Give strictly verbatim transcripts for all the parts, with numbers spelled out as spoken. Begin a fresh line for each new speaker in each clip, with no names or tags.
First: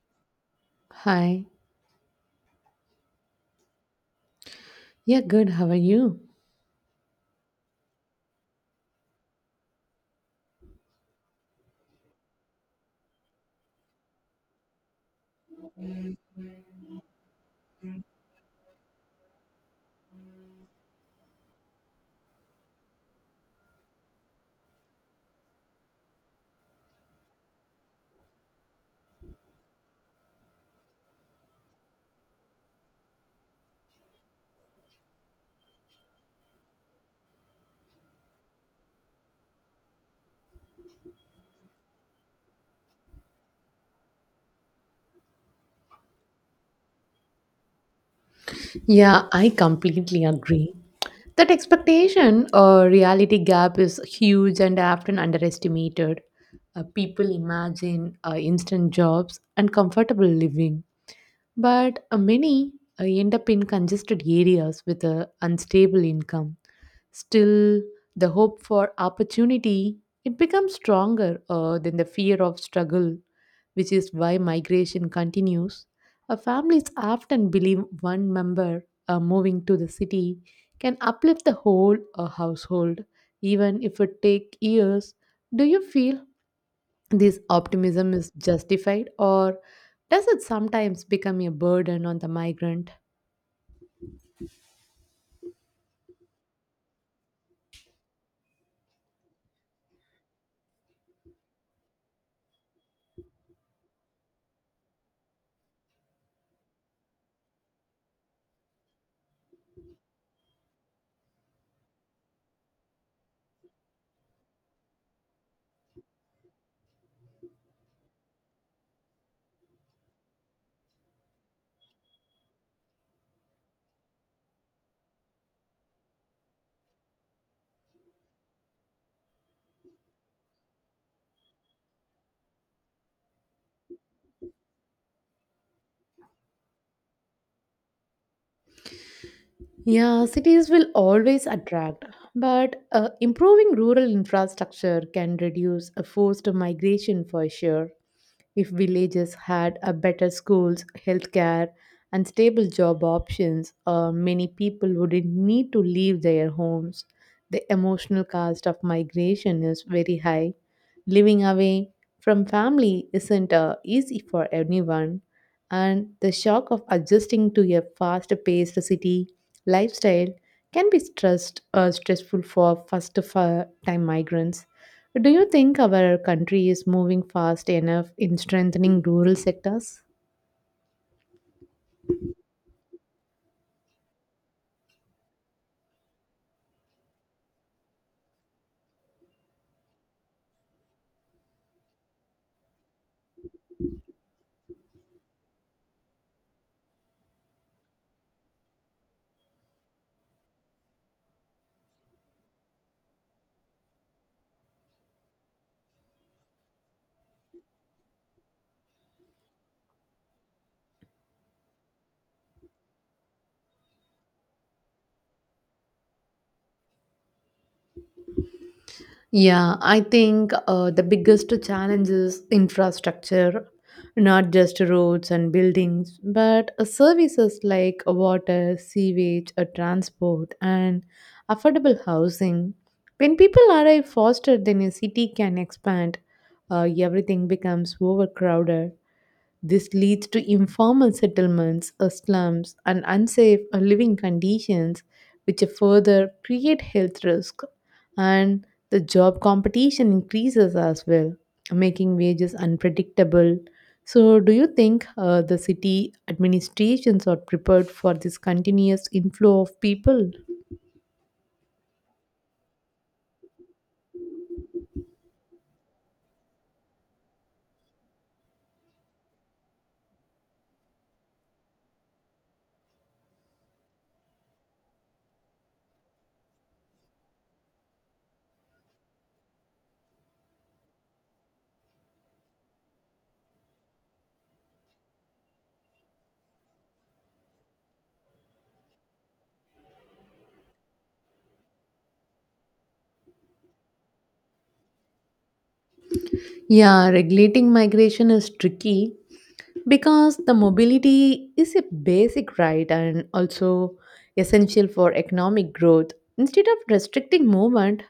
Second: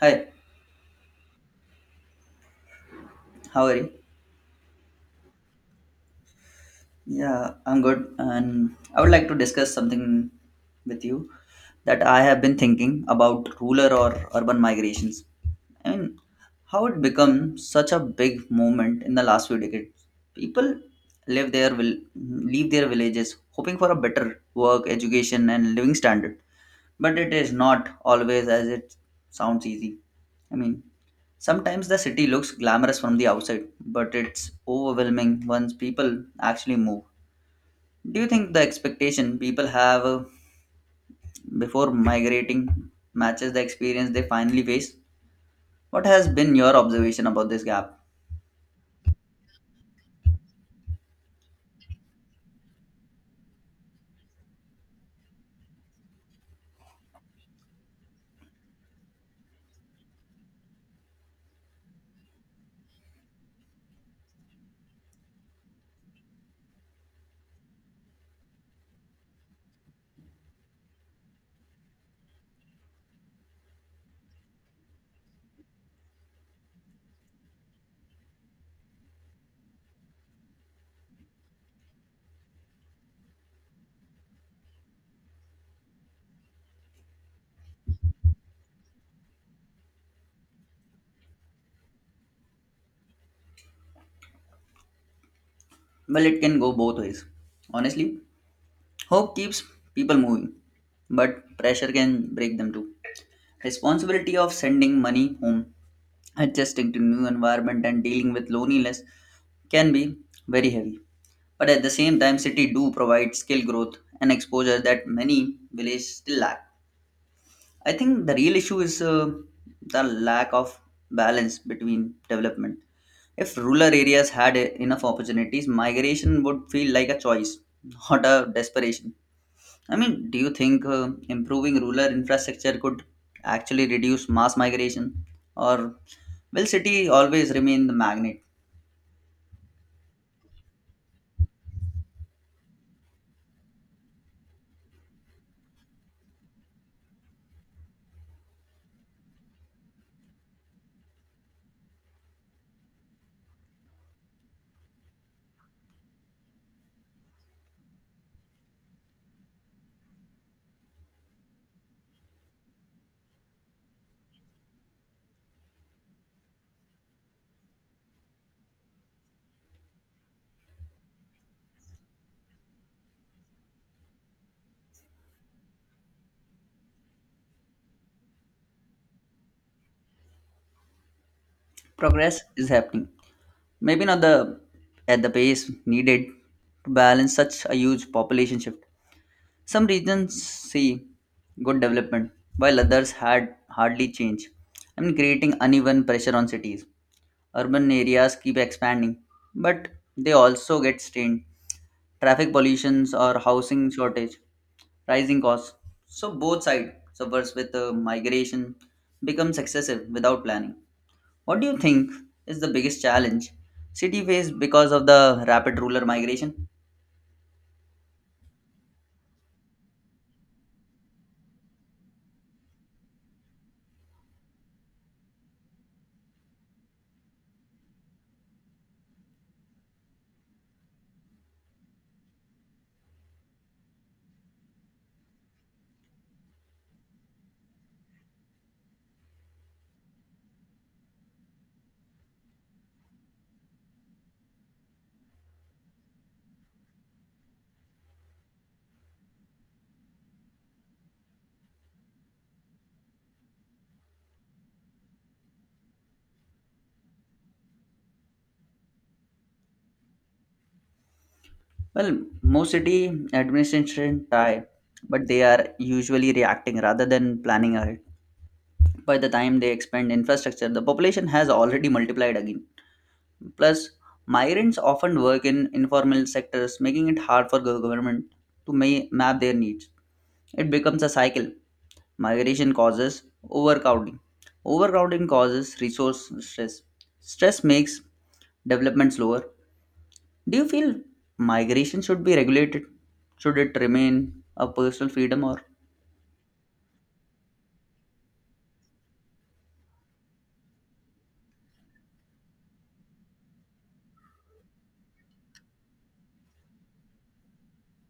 Hi,
Hi.
how are you?
Yeah, good. How are you?
Yeah, I'm good. And I would like to discuss something with you that I have been thinking about rural or urban migrations. I mean, how it become such a big movement in the last few decades. People live their will leave their villages hoping for a better work, education and living standard. But it is not always as it sounds easy. I mean, sometimes the city looks glamorous from the outside, but it's overwhelming once people actually move. Do you think the expectation people have uh, before migrating matches the experience they finally face? What has been your observation about this gap?
Yeah, I completely agree. That expectation or reality gap is huge and often underestimated. Uh, people imagine uh, instant jobs and comfortable living, but uh, many uh, end up in congested areas with a unstable income. Still, the hope for opportunity it becomes stronger uh, than the fear of struggle, which is why migration continues. Uh, families often believe one member uh, moving to the city can uplift the whole uh, household, even if it take years. Do you feel this optimism is justified, or does it sometimes become a burden on the migrant?
Well, it can go both ways. Honestly, hope keeps people moving, but pressure can break them too. Responsibility of sending money home, adjusting to new environment and dealing with loneliness can be very heavy. But at the same time, city do provide skill growth and exposure that many villages still lack. I think the real issue is uh, the lack of balance between development. If rural areas had e- enough opportunities, migration would feel like a choice, not a desperation. I mean, do you think uh, improving rural infrastructure could actually reduce mass migration? Or will city always remain the magnet?
Yeah, cities will always attract, but uh, improving rural infrastructure can reduce a forced migration for sure. If villages had a better schools, healthcare, and stable job options, uh, many people wouldn't need to leave their homes. The emotional cost of migration is very high. Living away from family isn't uh, easy for anyone, and the shock of adjusting to a fast-paced city lifestyle can be stressed, uh, stressful for first-time migrants. Do you think our country is moving fast enough in strengthening rural sectors?
Progress is happening. Maybe not the at the pace needed to balance such a huge population shift. Some regions see good development while others had hardly change. I mean creating uneven pressure on cities. Urban areas keep expanding, but they also get strained traffic pollutions or housing shortage, rising costs. So both sides suffers with uh, migration becomes excessive without planning. What do you think is the biggest challenge city face because of the rapid rural migration?
Yeah, I think uh, the biggest challenge is infrastructure, not just roads and buildings, but uh, services like water, sewage, uh, transport, and affordable housing. When people arrive faster than a city can expand, uh, everything becomes overcrowded. This leads to informal settlements, uh, slums, and unsafe uh, living conditions, which further create health risk. And the job competition increases as well, making wages unpredictable. So, do you think uh, the city administrations are prepared for this continuous inflow of people?
Well, most city administration try, but they are usually reacting rather than planning ahead. By the time they expand infrastructure, the population has already multiplied again. Plus, migrants often work in informal sectors, making it hard for gov- government to ma- map their needs. It becomes a cycle. Migration causes overcrowding. Overcrowding causes resource stress. Stress makes development slower. Do you feel migration should be regulated? Should it remain a personal freedom or?
Yeah, regulating migration is tricky because the mobility is a basic right and also essential for economic growth, instead of restricting movement.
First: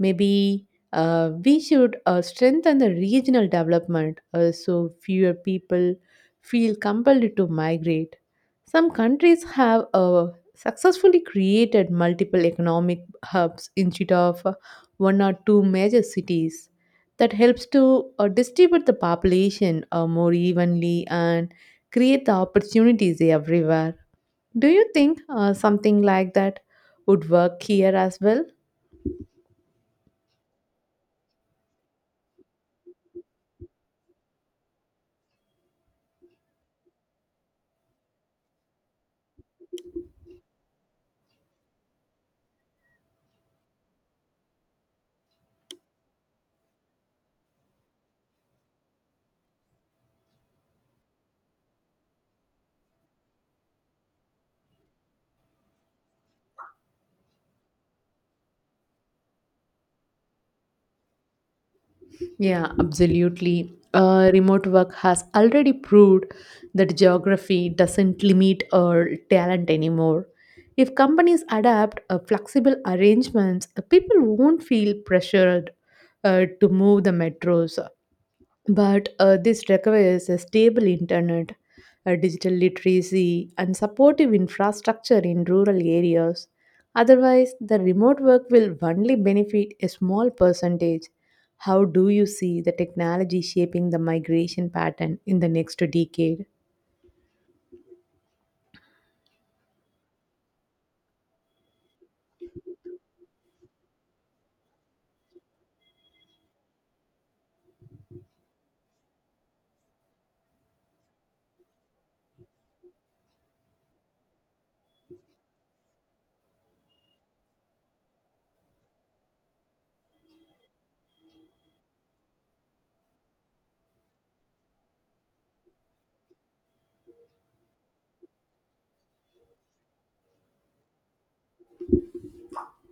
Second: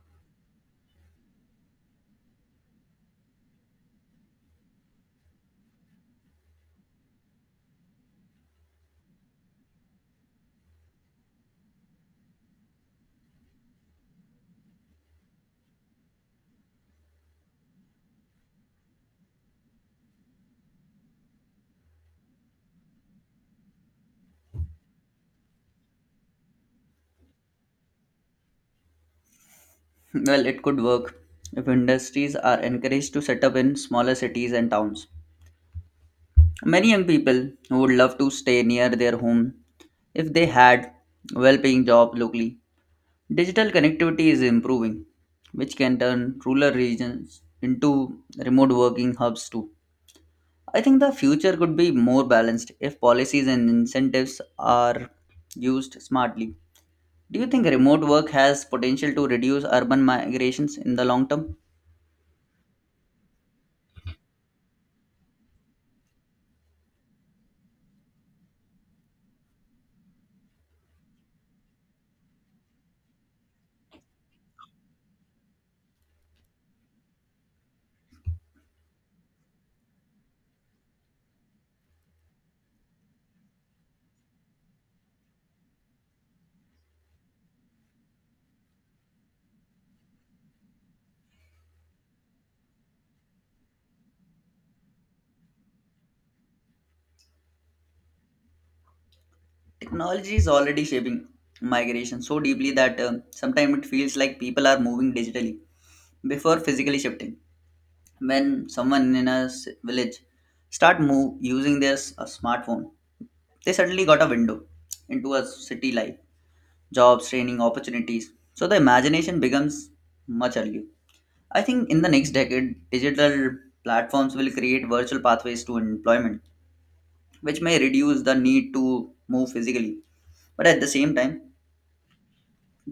Maybe uh, we should uh, strengthen the regional development uh, so fewer people feel compelled to migrate. Some countries have uh, successfully created multiple economic hubs instead of uh, one or two major cities. That helps to uh, distribute the population uh, more evenly and create the opportunities everywhere. Do you think uh, something like that would work here as well?
Well, it could work if industries are encouraged to set up in smaller cities and towns. Many young people would love to stay near their home if they had well-paying job locally. Digital connectivity is improving, which can turn rural regions into remote working hubs too. I think the future could be more balanced if policies and incentives are used smartly. Do you think remote work has potential to reduce urban migrations in the long term?
Yeah, absolutely. Uh, remote work has already proved that geography doesn't limit our talent anymore. If companies adapt uh, flexible arrangements, uh, people won't feel pressured uh, to move the metros. But uh, this requires a stable internet, a digital literacy, and supportive infrastructure in rural areas. Otherwise, the remote work will only benefit a small percentage. How do you see the technology shaping the migration pattern in the next decade?
Technology is already shaping migration so deeply that uh, sometimes it feels like people are moving digitally before physically shifting. When someone in a s- village start move using their s- a smartphone, they suddenly got a window into a city life, jobs, training opportunities. So the imagination becomes much earlier. I think in the next decade digital platforms will create virtual pathways to employment, which may reduce the need to move physically. But at the same time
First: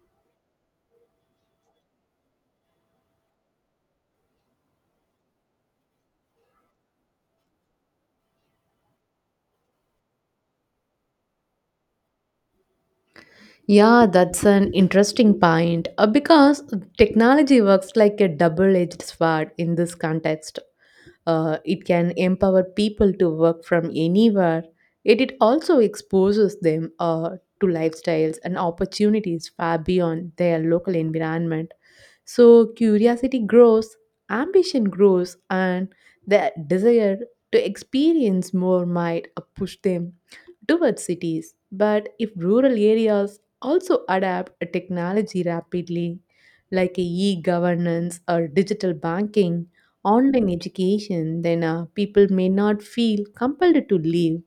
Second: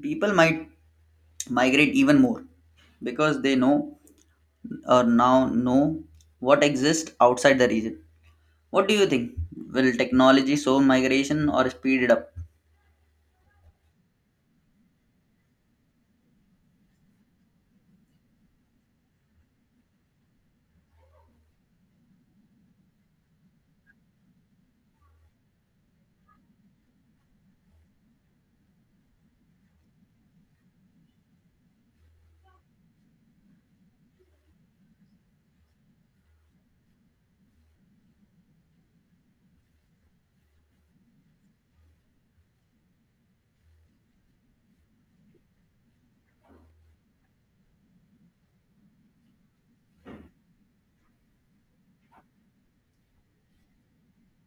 people might migrate even more because they know or now know what exists outside the region. What do you think? Will technology slow migration or speed it up?
Yeah, that's an interesting point uh, because technology works like a double edged sword in this context. Uh, it can empower people to work from anywhere, yet it also exposes them uh, to lifestyles and opportunities far beyond their local environment. So curiosity grows, ambition grows, and their desire to experience more might uh, push them towards cities. But if rural areas also adapt a technology rapidly, like e governance or digital banking, online education, then uh, people may not feel compelled to leave.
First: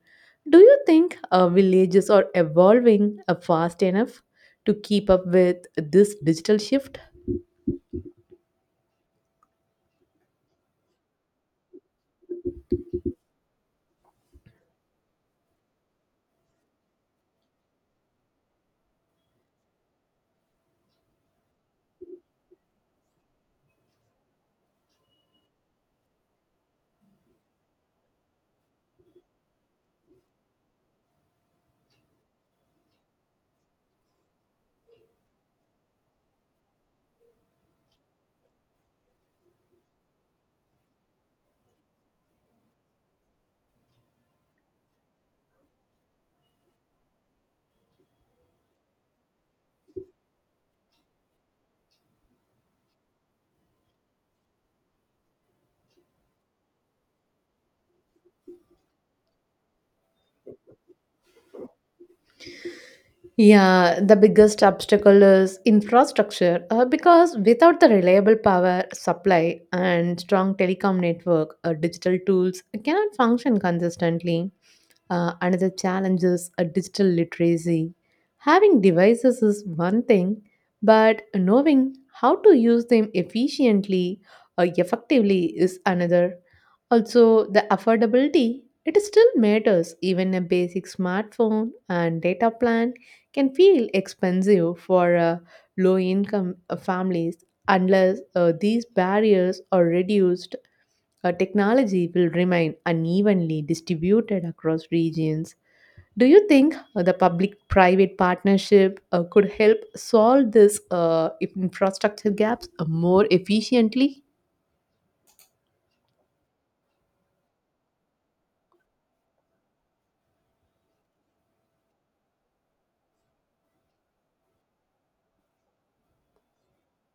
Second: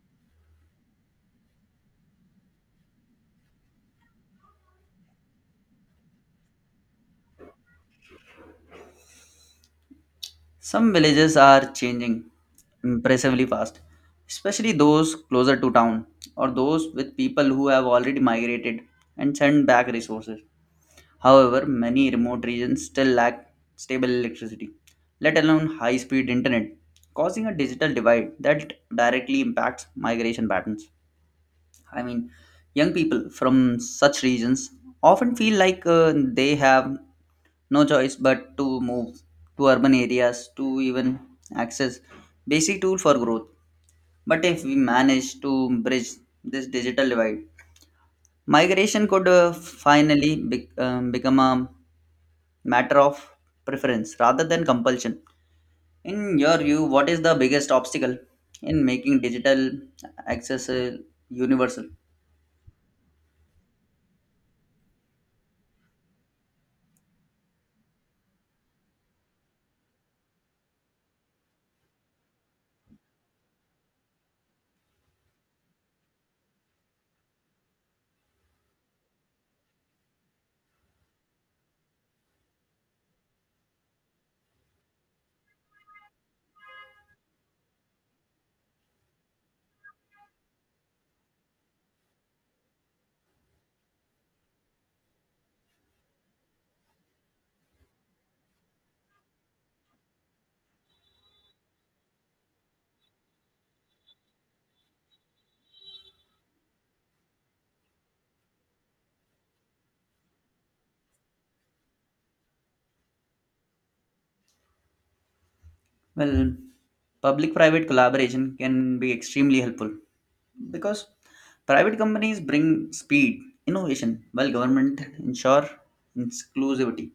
Do you think uh, villages are evolving uh, fast enough to keep up with this digital shift?
Some villages are changing impressively fast, especially those closer to town or those with people who have already migrated and sent back resources. However, many remote regions still lack stable electricity, let alone high speed internet, causing a digital divide that directly impacts migration patterns. I mean, young people from such regions often feel like uh, they have no choice but to move to urban areas to even access basic tool for growth. But if we manage to bridge this digital divide, migration could uh, finally be- um, become a matter of preference rather than compulsion. In your view, what is the biggest obstacle in making digital access uh, universal?
Yeah, the biggest obstacle is infrastructure uh, because without the reliable power supply and strong telecom network, uh, digital tools cannot function consistently. Uh, another challenge is uh, digital literacy. Having devices is one thing, but knowing how to use them efficiently or effectively is another. Also, the affordability. It still matters. Even a basic smartphone and data plan can feel expensive for uh, low income uh, families. Unless uh, these barriers are reduced, uh, technology will remain unevenly distributed across regions. Do you think uh, the public private partnership uh, could help solve this uh, infrastructure gaps uh, more efficiently?
Well, public private collaboration can be extremely helpful because private companies bring speed, innovation, while government ensure inclusivity.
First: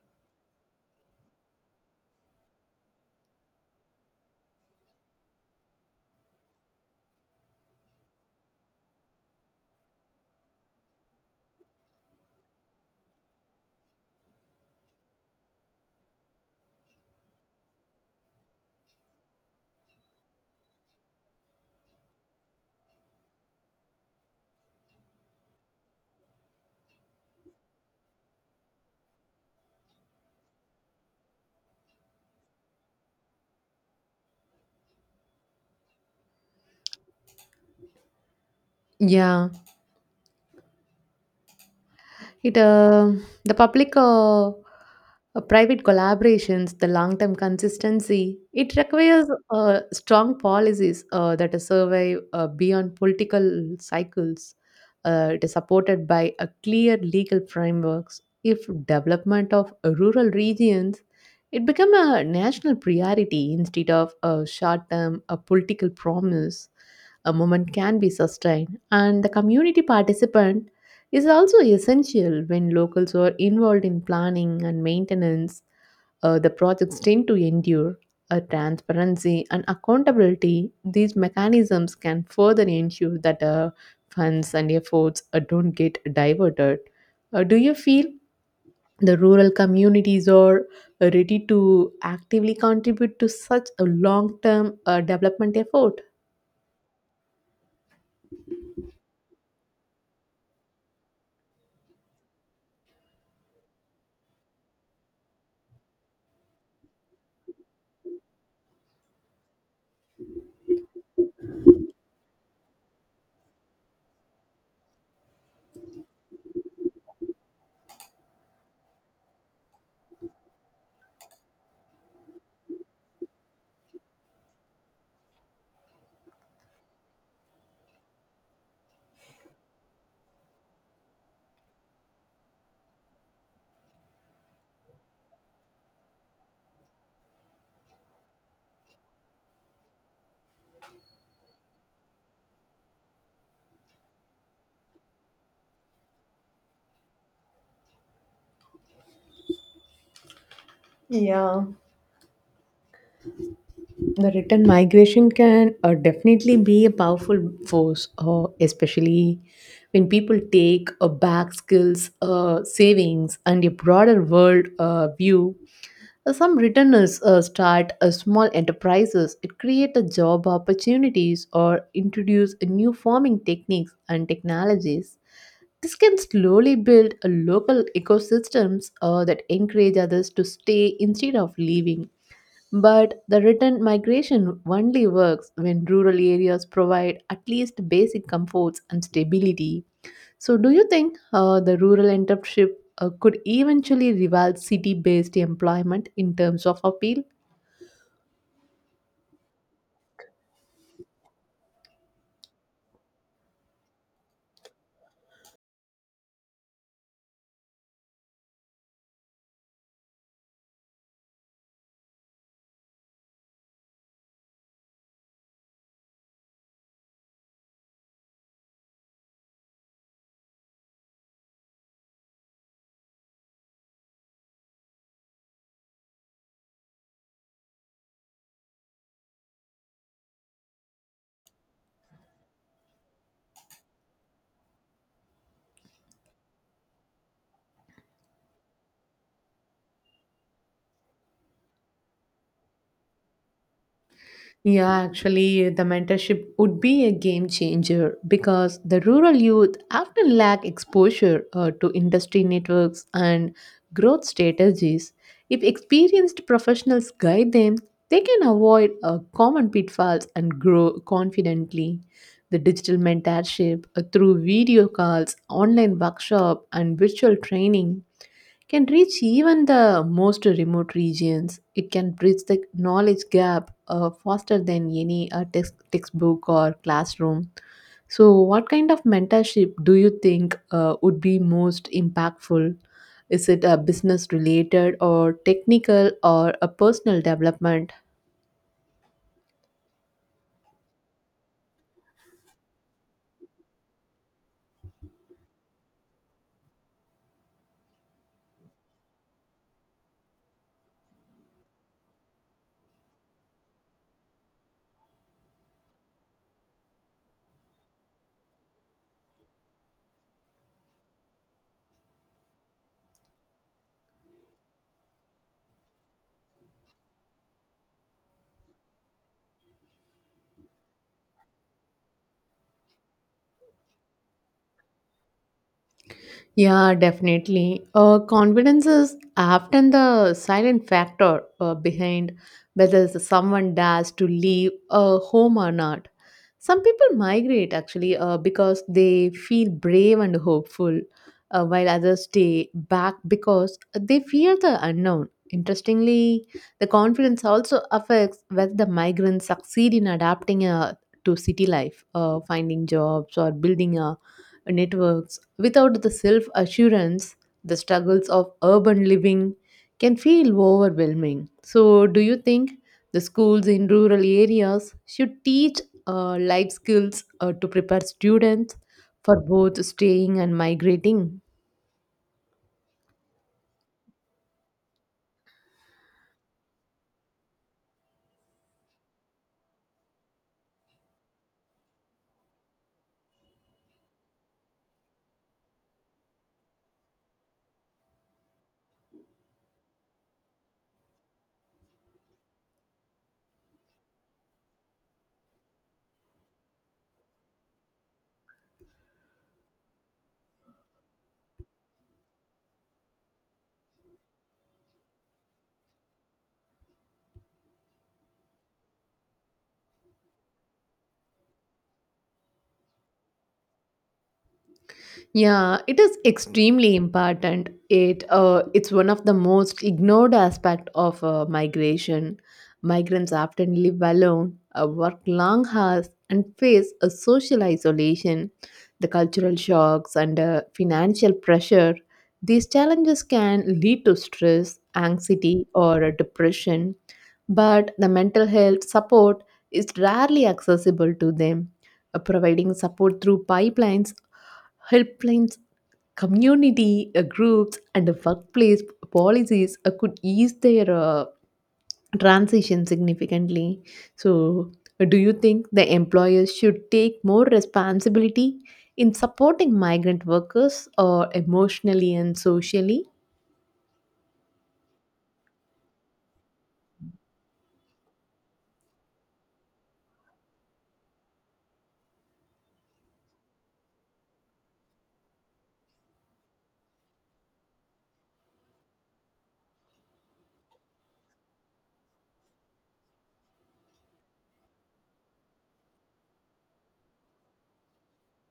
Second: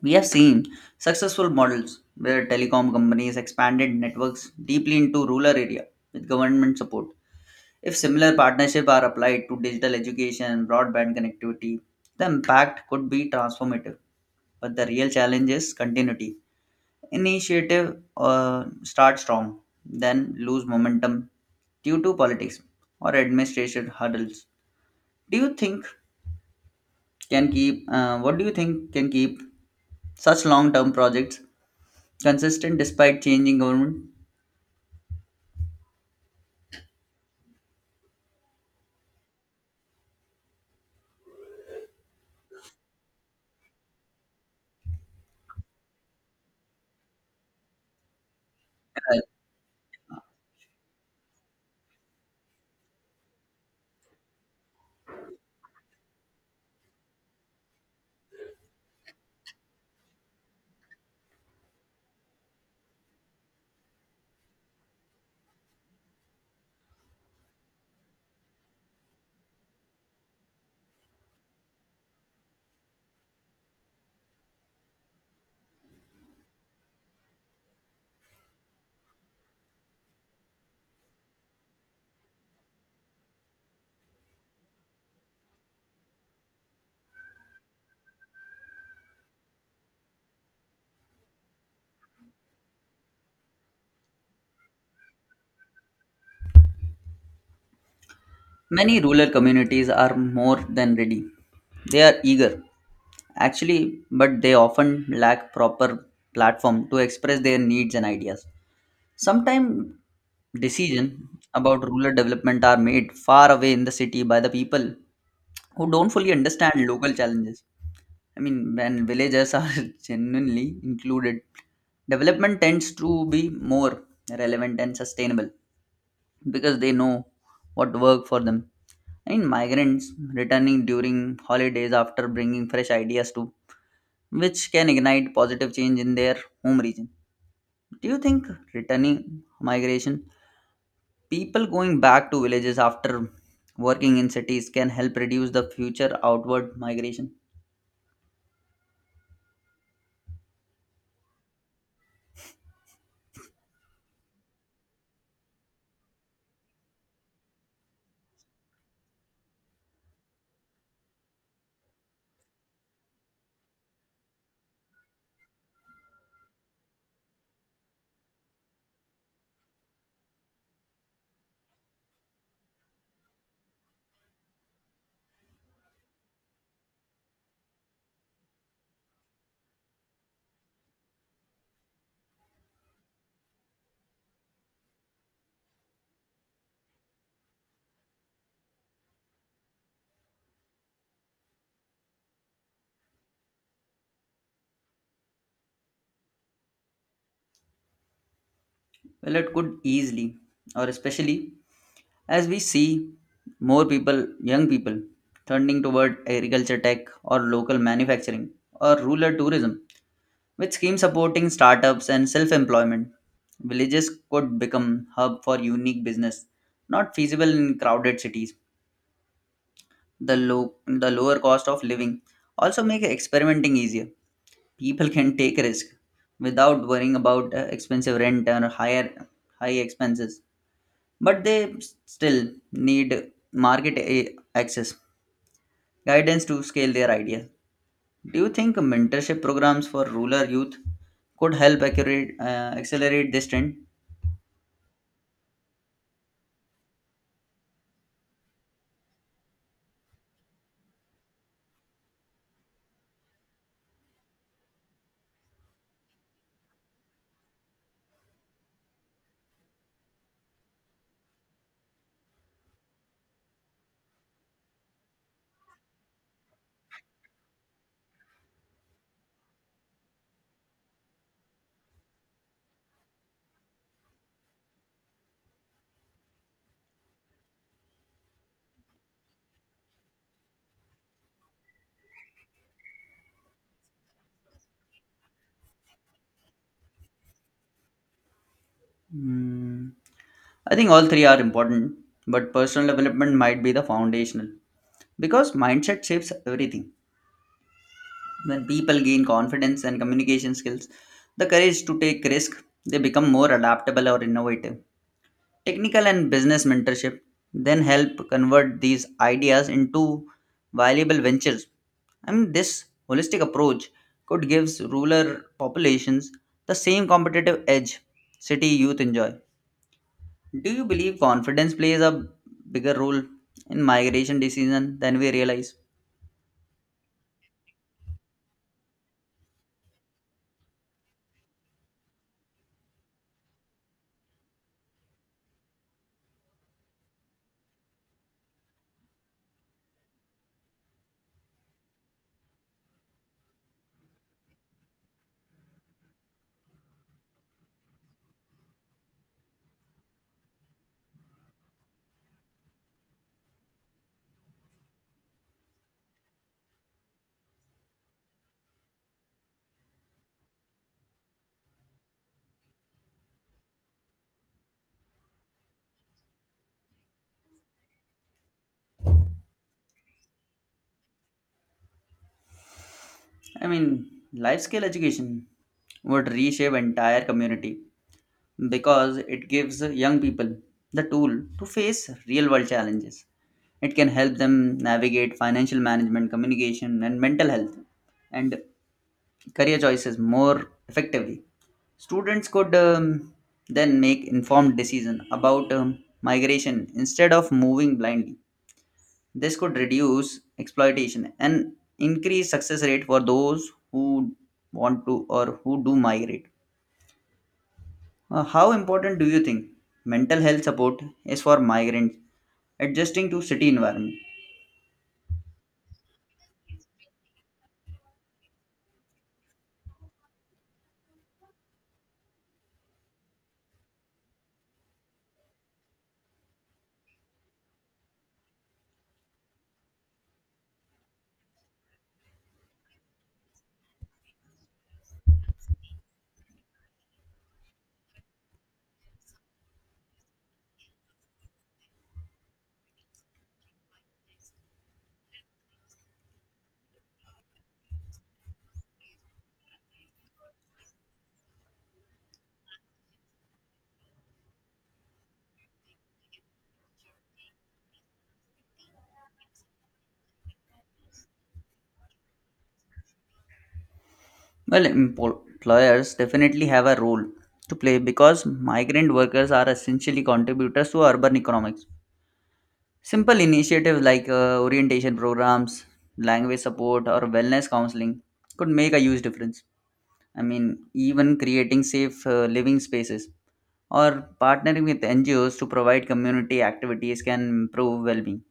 We have seen successful models where telecom companies expanded networks deeply into rural area with government support. If similar partnerships are applied to digital education and broadband connectivity, the impact could be transformative. But the real challenge is continuity. Initiative uh, start strong, then lose momentum due to politics or administration hurdles. Do you think can keep? Uh, what do you think can keep such long-term projects consistent despite changing government?
Yeah. It uh, The public uh, uh, private collaborations, the long term consistency, it requires uh, strong policies uh, that survive uh, beyond political cycles. Uh, it is supported by a clear legal frameworks. If development of rural regions, it become a national priority instead of a short term a political promise. A moment can be sustained, and the community participant is also essential when locals are involved in planning and maintenance. Uh, the projects tend to endure. A transparency and accountability, these mechanisms can further ensure that uh, funds and efforts uh, don't get diverted. Uh, do you feel the rural communities are uh, ready to actively contribute to such a long term uh, development effort?
Many rural communities are more than ready. They are eager, actually, but they often lack proper platform to express their needs and ideas. Sometimes decision about rural development are made far away in the city by the people who don't fully understand local challenges. I mean, when villages are genuinely included, development tends to be more relevant and sustainable because they know what worked for them. And migrants returning during holidays after bringing fresh ideas too, which can ignite positive change in their home region. Do you think returning migration, people going back to villages after working in cities, can help reduce the future outward migration?
The return migration can uh, definitely be a powerful force, uh, especially when people take uh, back skills, uh, savings, and a broader world uh, view. Uh, Some returners uh, start uh, small enterprises, it creates job opportunities, or introduce new farming techniques and technologies. This can slowly build a local ecosystems uh, that encourage others to stay instead of leaving. But the return migration only works when rural areas provide at least basic comforts and stability. So, do you think uh, the rural entrepreneurship uh, could eventually rival city based employment in terms of appeal?
Well, it could easily, or especially as we see more people, young people, turning toward agriculture tech or local manufacturing or rural tourism. With schemes supporting startups and self employment, villages could become hub for unique business, not feasible in crowded cities. The, low, the lower cost of living also make experimenting easier. People can take risk without worrying about uh, expensive rent or higher high expenses, but they still need market a- access guidance to scale their ideas. Do you think mentorship programs for rural youth could help accurate, uh, accelerate this trend?
Yeah, actually, the mentorship would be a game changer because the rural youth often lack exposure uh, to industry networks and growth strategies. If experienced professionals guide them, they can avoid uh, common pitfalls and grow confidently. The digital mentorship uh, through video calls, online workshop, and virtual training can reach even the most remote regions. It can bridge the knowledge gap uh, faster than any uh, text, textbook or classroom. So, what kind of mentorship do you think uh, would be most impactful? Is it a business related or technical or a personal development?
Hmm, I think all three are important, but personal development might be the foundational because mindset shapes everything. When people gain confidence and communication skills, the courage to take risk, they become more adaptable or innovative. Technical and business mentorship then help convert these ideas into viable ventures. I mean, this holistic approach could give rural populations the same competitive edge city youth enjoy. Do you believe confidence plays a bigger role in migration decision than we realize?
Yeah, definitely. Uh, confidence is often the silent factor uh, behind whether someone dares to leave a home or not. Some people migrate actually uh, because they feel brave and hopeful, uh, while others stay back because they fear the unknown. Interestingly, the confidence also affects whether the migrants succeed in adapting uh, to city life, uh, finding jobs, or building uh, networks. Without the self assurance, the struggles of urban living can feel overwhelming. So, do you think the schools in rural areas should teach uh, life skills uh, to prepare students for both staying and migrating?
I mean, life skill education would reshape entire community because it gives young people the tool to face real world challenges. It can help them navigate financial management, communication, and mental health and career choices more effectively. Students could um, then make informed decision about um, migration instead of moving blindly. This could reduce exploitation and increase success rate for those who want to or who do migrate. Uh, how important do you think mental health support is for migrants adjusting to city environment?
Yeah, it is extremely important. It uh, it's one of the most ignored aspect of uh, migration. Migrants often live alone, uh, work long hours, and face a social isolation, the cultural shocks, and uh, financial pressure. These challenges can lead to stress, anxiety, or uh, depression, but the mental health support is rarely accessible to them. Uh, providing support through pipelines helplines, community uh, groups, and workplace policies uh, could ease their uh, transition significantly. So, uh, do you think the employers should take more responsibility in supporting migrant workers or emotionally and socially?
Well, employers definitely have a role to play because migrant workers are essentially contributors to urban economics. Simple initiatives like uh, orientation programs, language support, or wellness counseling could make a huge difference. I mean, even creating safe uh, living spaces or partnering with N G Os to provide community activities can improve well being.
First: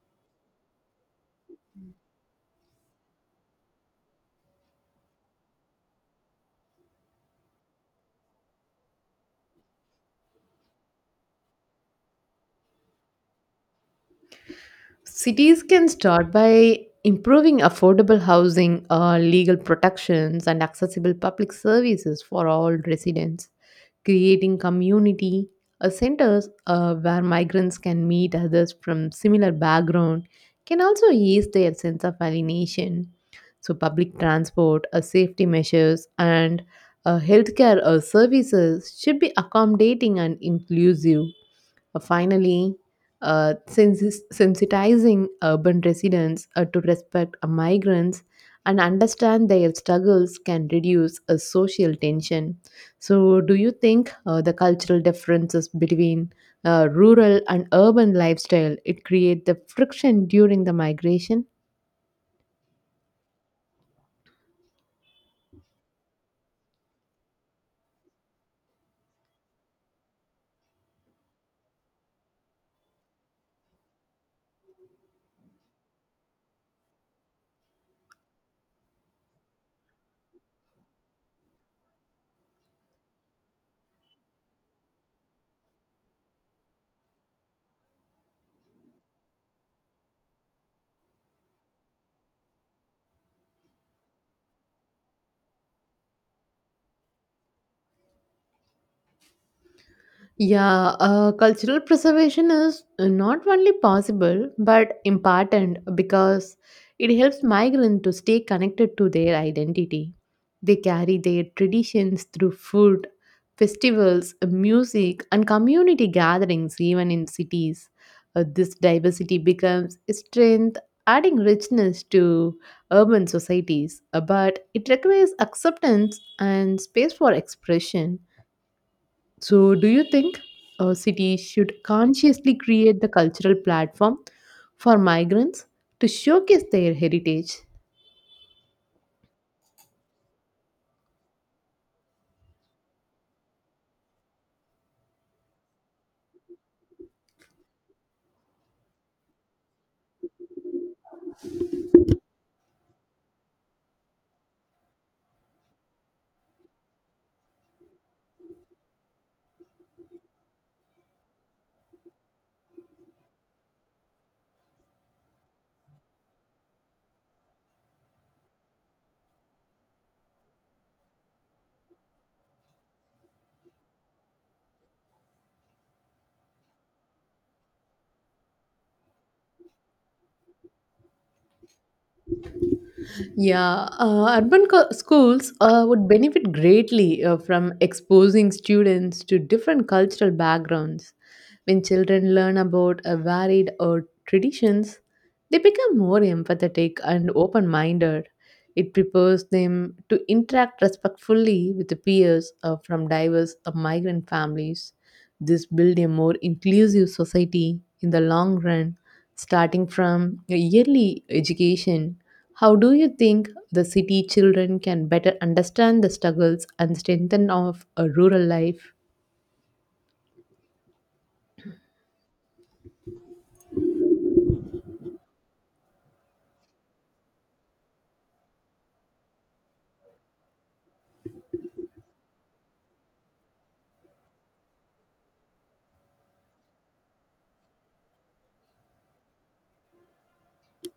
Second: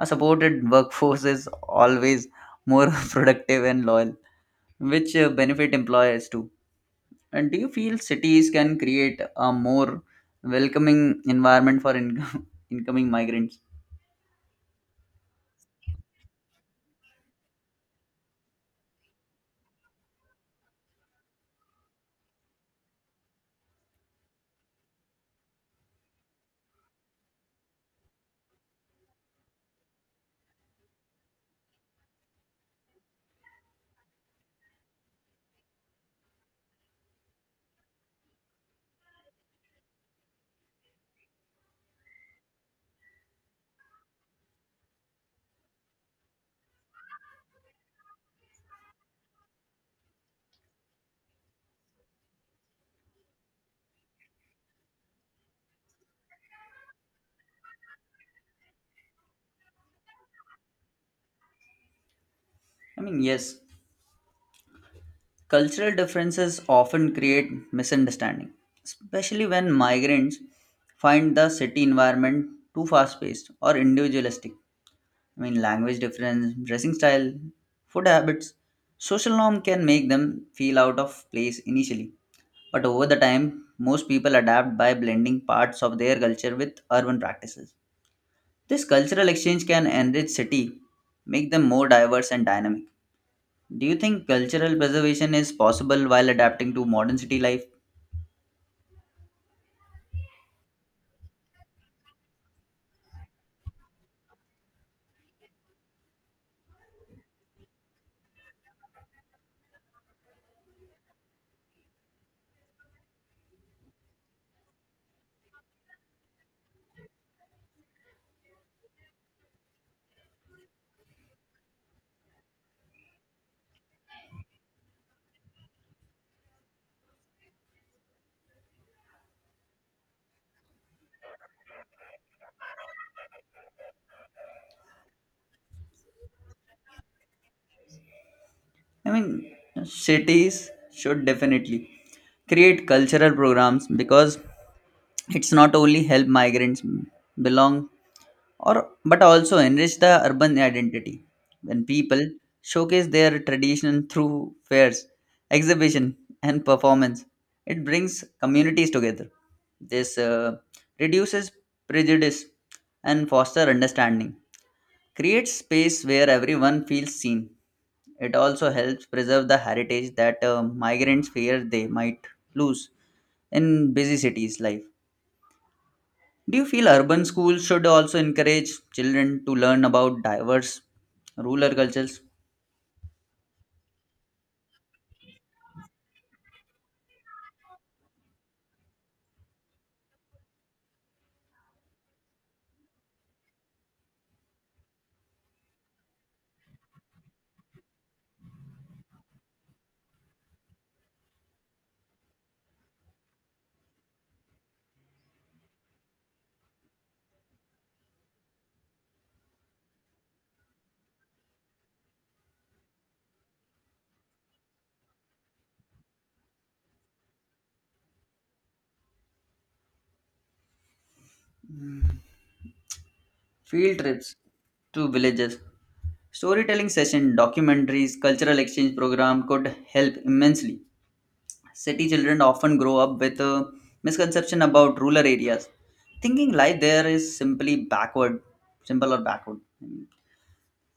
A supported workforce is always more productive and loyal, which uh, benefit employers too. And do you feel cities can create a more welcoming environment for income, incoming migrants?
Cities can start by improving affordable housing, uh, legal protections, and accessible public services for all residents. Creating community uh, centers uh, where migrants can meet others from similar background can also ease their sense of alienation. So, public transport, uh, safety measures, and uh, healthcare uh, services should be accommodating and inclusive. Uh, finally, uh, sensis- sensitizing urban residents uh, to respect uh, migrants and understand their struggles can reduce a social tension. So, do you think uh, the cultural differences between uh, rural and urban lifestyle it create the friction during the migration?
I mean, yes, cultural differences often create misunderstanding, especially when migrants find the city environment too fast paced or individualistic. I mean, language difference, dressing style, food habits, social norm can make them feel out of place initially. But over the time, most people adapt by blending parts of their culture with urban practices. This cultural exchange can enrich city, make them more diverse and dynamic. Do you think cultural preservation is possible while adapting to modern city life?
Yeah, uh, cultural preservation is not only possible but important because it helps migrants to stay connected to their identity. They carry their traditions through food, festivals, music, and community gatherings, even in cities. Uh, this diversity becomes a strength, adding richness to urban societies. Uh, but it requires acceptance and space for expression. So, do you think uh, cities should consciously create the cultural platform for migrants to showcase their heritage?
I mean, cities should definitely create cultural programs because it's not only help migrants belong or but also enrich the urban identity. When people showcase their tradition through fairs, exhibition and performance, it brings communities together. This uh, reduces prejudice and foster understanding, creates space where everyone feels seen. It also helps preserve the heritage that uh, migrants fear they might lose in busy cities life. Do you feel urban schools should also encourage children to learn about diverse rural cultures?
Yeah, uh, urban co- schools uh, would benefit greatly uh, from exposing students to different cultural backgrounds. When children learn about a varied uh, traditions, they become more empathetic and open minded. It prepares them to interact respectfully with the peers uh, from diverse uh, migrant families. This builds a more inclusive society in the long run, starting from early education. How do you think the city children can better understand the struggles and strengthen of a rural life?
Mm, field trips to villages, storytelling session, documentaries, cultural exchange program could help immensely. City children often grow up with a misconception about rural areas, thinking life there is simply backward, simple or backward.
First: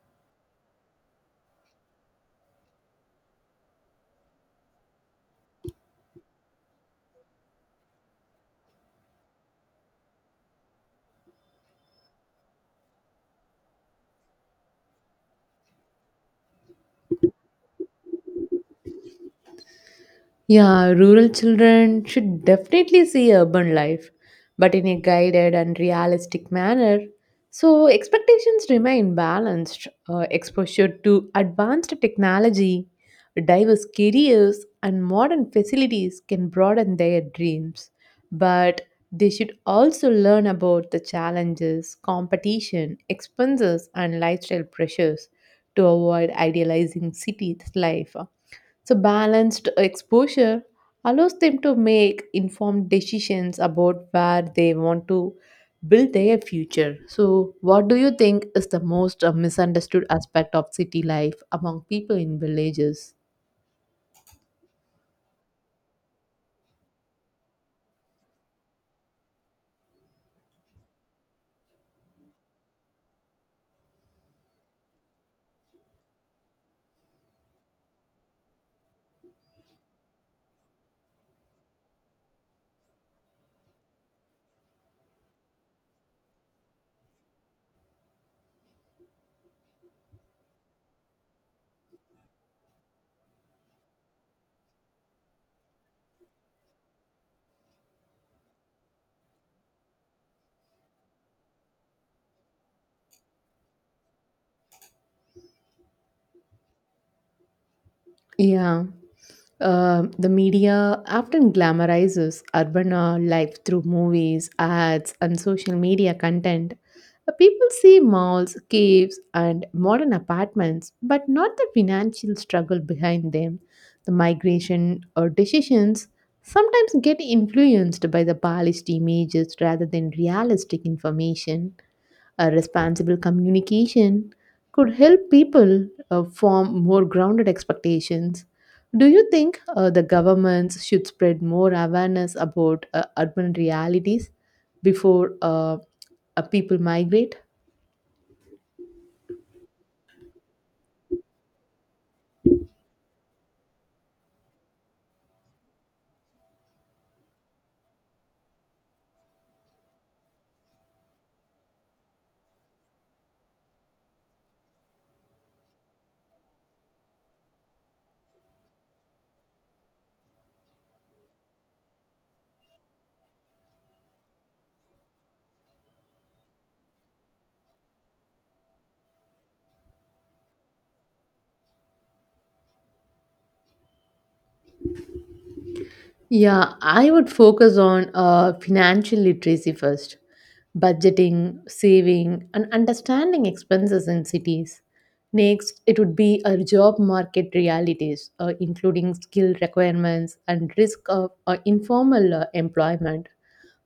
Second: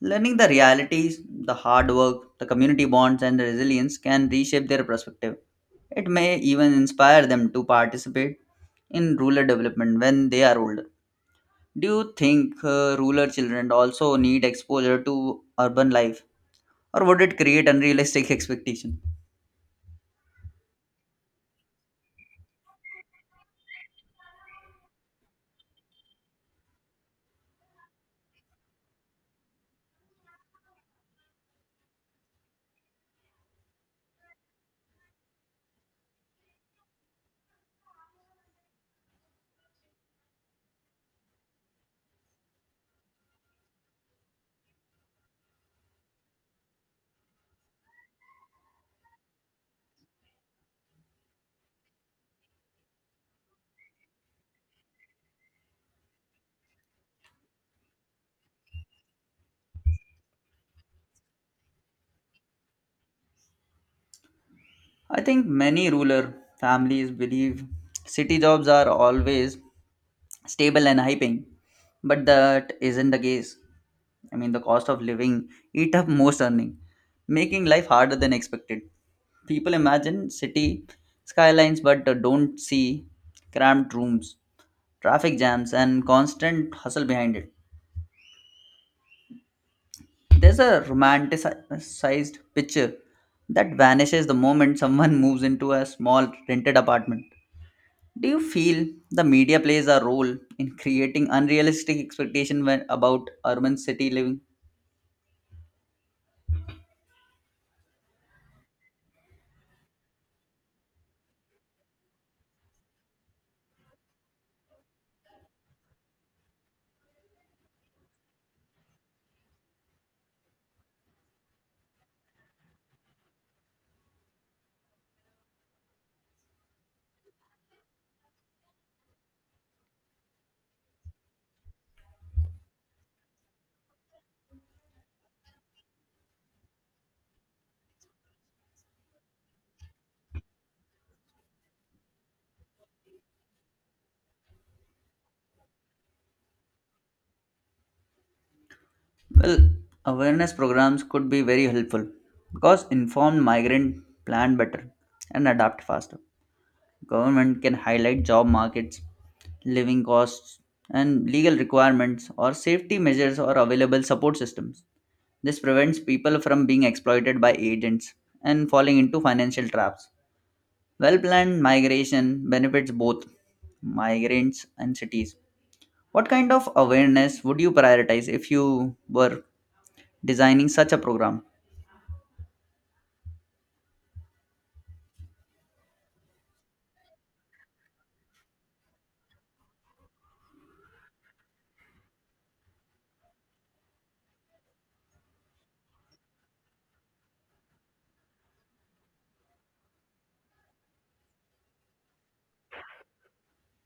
Learning the realities, the hard work, the community bonds, and the resilience can reshape their perspective. It may even inspire them to participate in rural development when they are older. Do you think uh, rural children also need exposure to urban life, or would it create unrealistic expectation?
Yeah, rural children should definitely see urban life, but in a guided and realistic manner. So, expectations remain balanced. Uh, exposure to advanced technology, diverse careers, and modern facilities can broaden their dreams. But they should also learn about the challenges, competition, expenses, and lifestyle pressures to avoid idealizing cities' life. So, balanced exposure allows them to make informed decisions about where they want to build their future. So, what do you think is the most uh, misunderstood aspect of city life among people in villages?
I think many rural families believe city jobs are always stable and high paying, but that isn't the case. I mean, the cost of living eat up most earning, making life harder than expected. People imagine city skylines but don't see cramped rooms, traffic jams, and constant hustle behind it. There's a romanticized picture that vanishes the moment someone moves into a small rented apartment. Do you feel the media plays a role in creating unrealistic expectation when about urban city living?
Yeah. Uh, the media often glamorizes urban uh, life through movies, ads, and social media content. Uh, People see malls, caves, and modern apartments, but not the financial struggle behind them. The migration or decisions sometimes get influenced by the polished images rather than realistic information. A responsible communication could help people uh, form more grounded expectations. Do you think uh, the governments should spread more awareness about uh, urban realities before uh, uh, people migrate?
Well, awareness programs could be very helpful because informed migrant plan better and adapt faster. Government can highlight job markets, living costs, and legal requirements or safety measures or available support systems. This prevents people from being exploited by agents and falling into financial traps. Well planned migration benefits both migrants and cities. What kind of awareness would you prioritize if you were designing such a program?
Yeah, I would focus on uh, financial literacy first, budgeting, saving, and understanding expenses in cities. Next, it would be our job market realities, uh, including skill requirements and risk of uh, informal uh, employment,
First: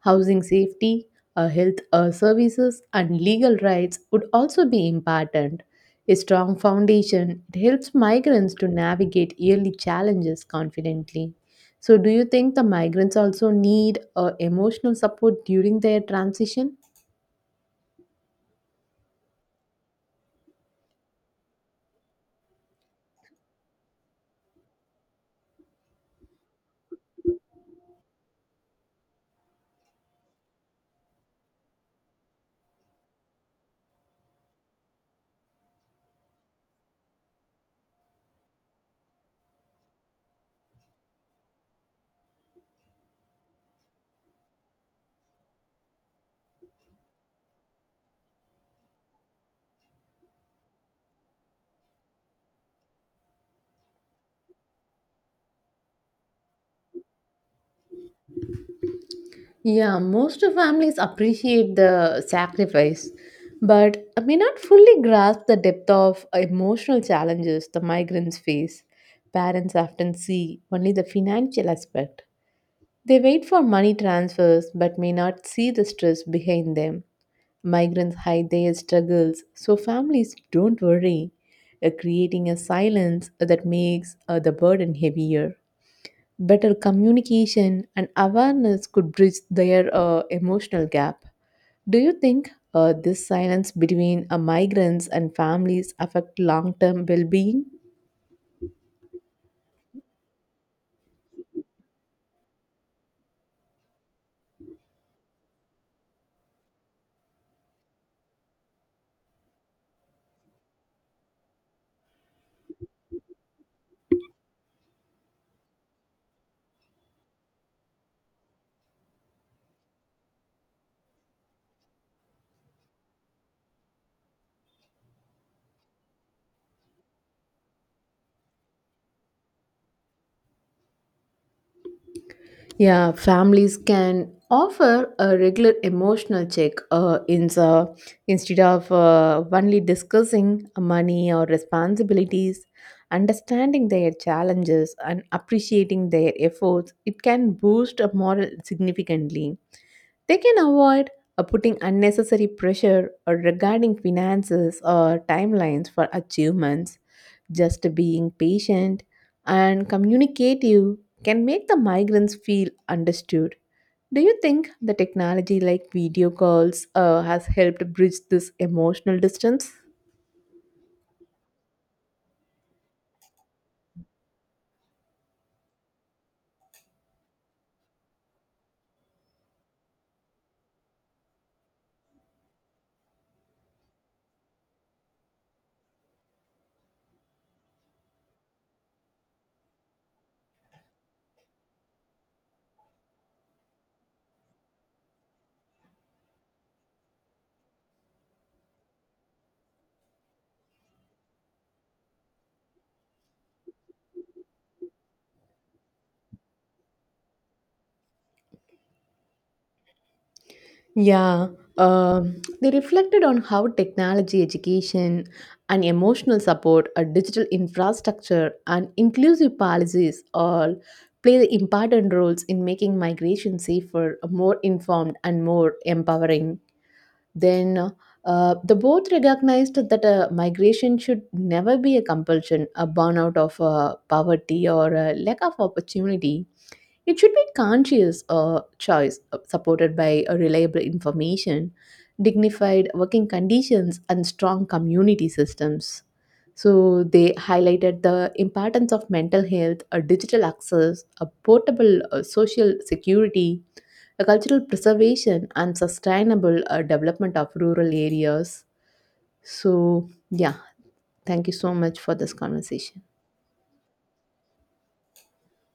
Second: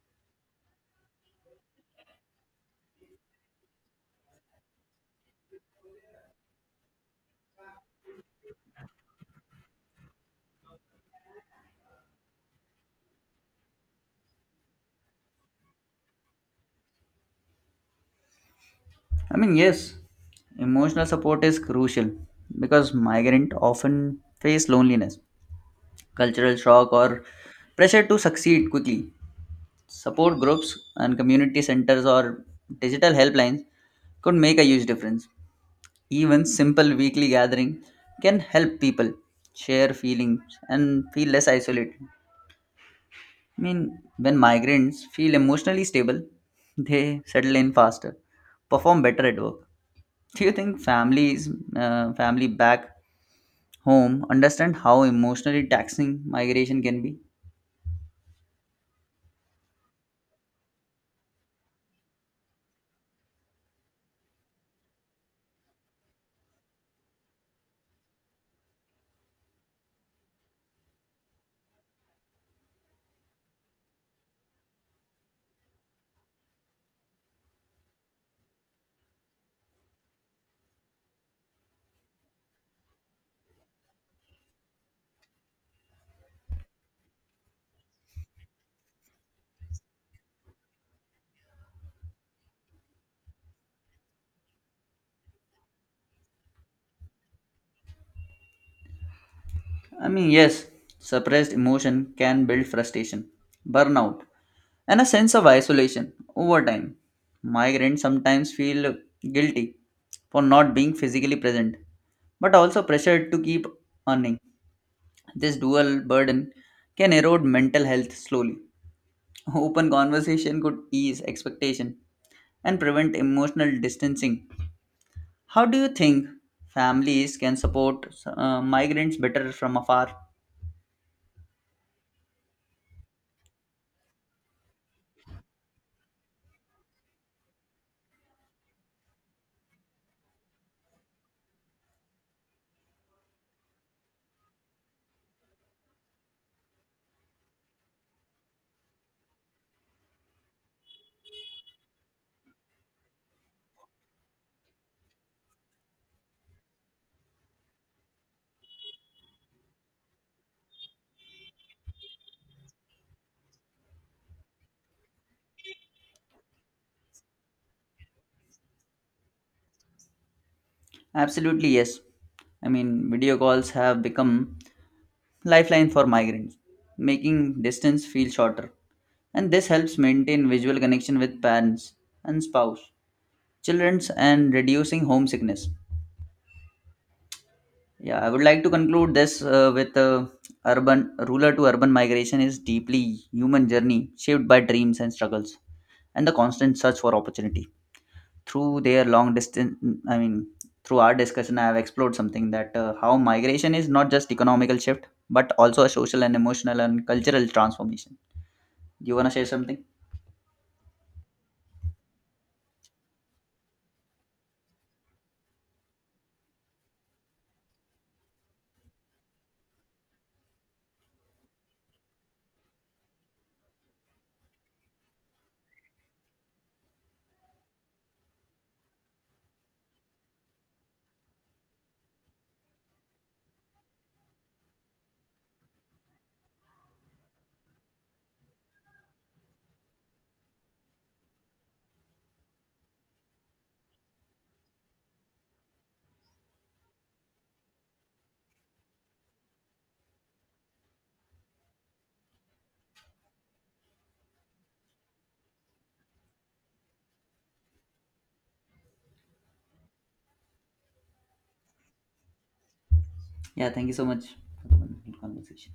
housing safety, uh, health uh, services, and legal rights would also be important. A strong foundation it helps migrants to navigate yearly challenges confidently. So, do you think the migrants also need uh, emotional support during their transition?
I mean, yes, emotional support is crucial because migrants often face loneliness, cultural shock, or pressure to succeed quickly. Support groups and community centers or digital helplines could make a huge difference. Even simple weekly gathering can help people share feelings and feel less isolated. I mean, when migrants feel emotionally stable, they settle in faster, perform better at work. Do you think families, uh, family back home, understand how emotionally taxing migration can be?
Yeah, most families appreciate the sacrifice, but uh, may not fully grasp the depth of emotional challenges the migrants face. Parents often see only the financial aspect. They wait for money transfers but may not see the stress behind them. Migrants hide their struggles, so families don't worry, uh, creating a silence that makes uh, the burden heavier. Better communication and awareness could bridge their uh, emotional gap. Do you think uh, this silence between uh, migrants and families affect long-term well-being?
I mean, yes, suppressed emotion can build frustration, burnout, and a sense of isolation over time. Migrants sometimes feel guilty for not being physically present, but also pressured to keep earning. This dual burden can erode mental health slowly. Open conversation could ease expectation and prevent emotional distancing. How do you think families can support uh, migrants better from afar?
Yeah, families can offer a regular emotional check uh, in the, instead of uh, only discussing money or responsibilities. Understanding their challenges and appreciating their efforts, it can boost a moral significantly. They can avoid uh, putting unnecessary pressure or regarding finances or timelines for achievements. Just being patient and communicative can make the migrants feel understood. Do you think the technology like video calls uh, has helped bridge this emotional distance?
Absolutely, yes. I mean, video calls have become lifeline for migrants, making distance feel shorter. And this helps maintain visual connection with parents and spouse, children, and reducing homesickness. Yeah, I would like to conclude this uh, with uh, urban rural to urban migration is deeply human journey shaped by dreams and struggles and the constant search for opportunity. Through their long distance, I mean, through our discussion, I have explored something that uh, how migration is not just economical shift but also a social and emotional and cultural transformation. Do you want to share something?
Yeah, um, they reflected on how technology, education, and emotional support, a digital infrastructure, and inclusive policies all play the important roles in making migration safer, more informed, and more empowering. Then, uh, the both recognized that uh, migration should never be a compulsion, a burnout of uh, poverty, or a lack of opportunity. It should be conscious uh, choice uh, supported by uh, reliable information, dignified working conditions, and strong community systems. So they highlighted the importance of mental health, uh, digital access, a portable uh, social security, a cultural preservation, and sustainable uh, development of rural areas. So yeah, thank you so much for this conversation.
Yeah, thank you so much for the wonderful conversation.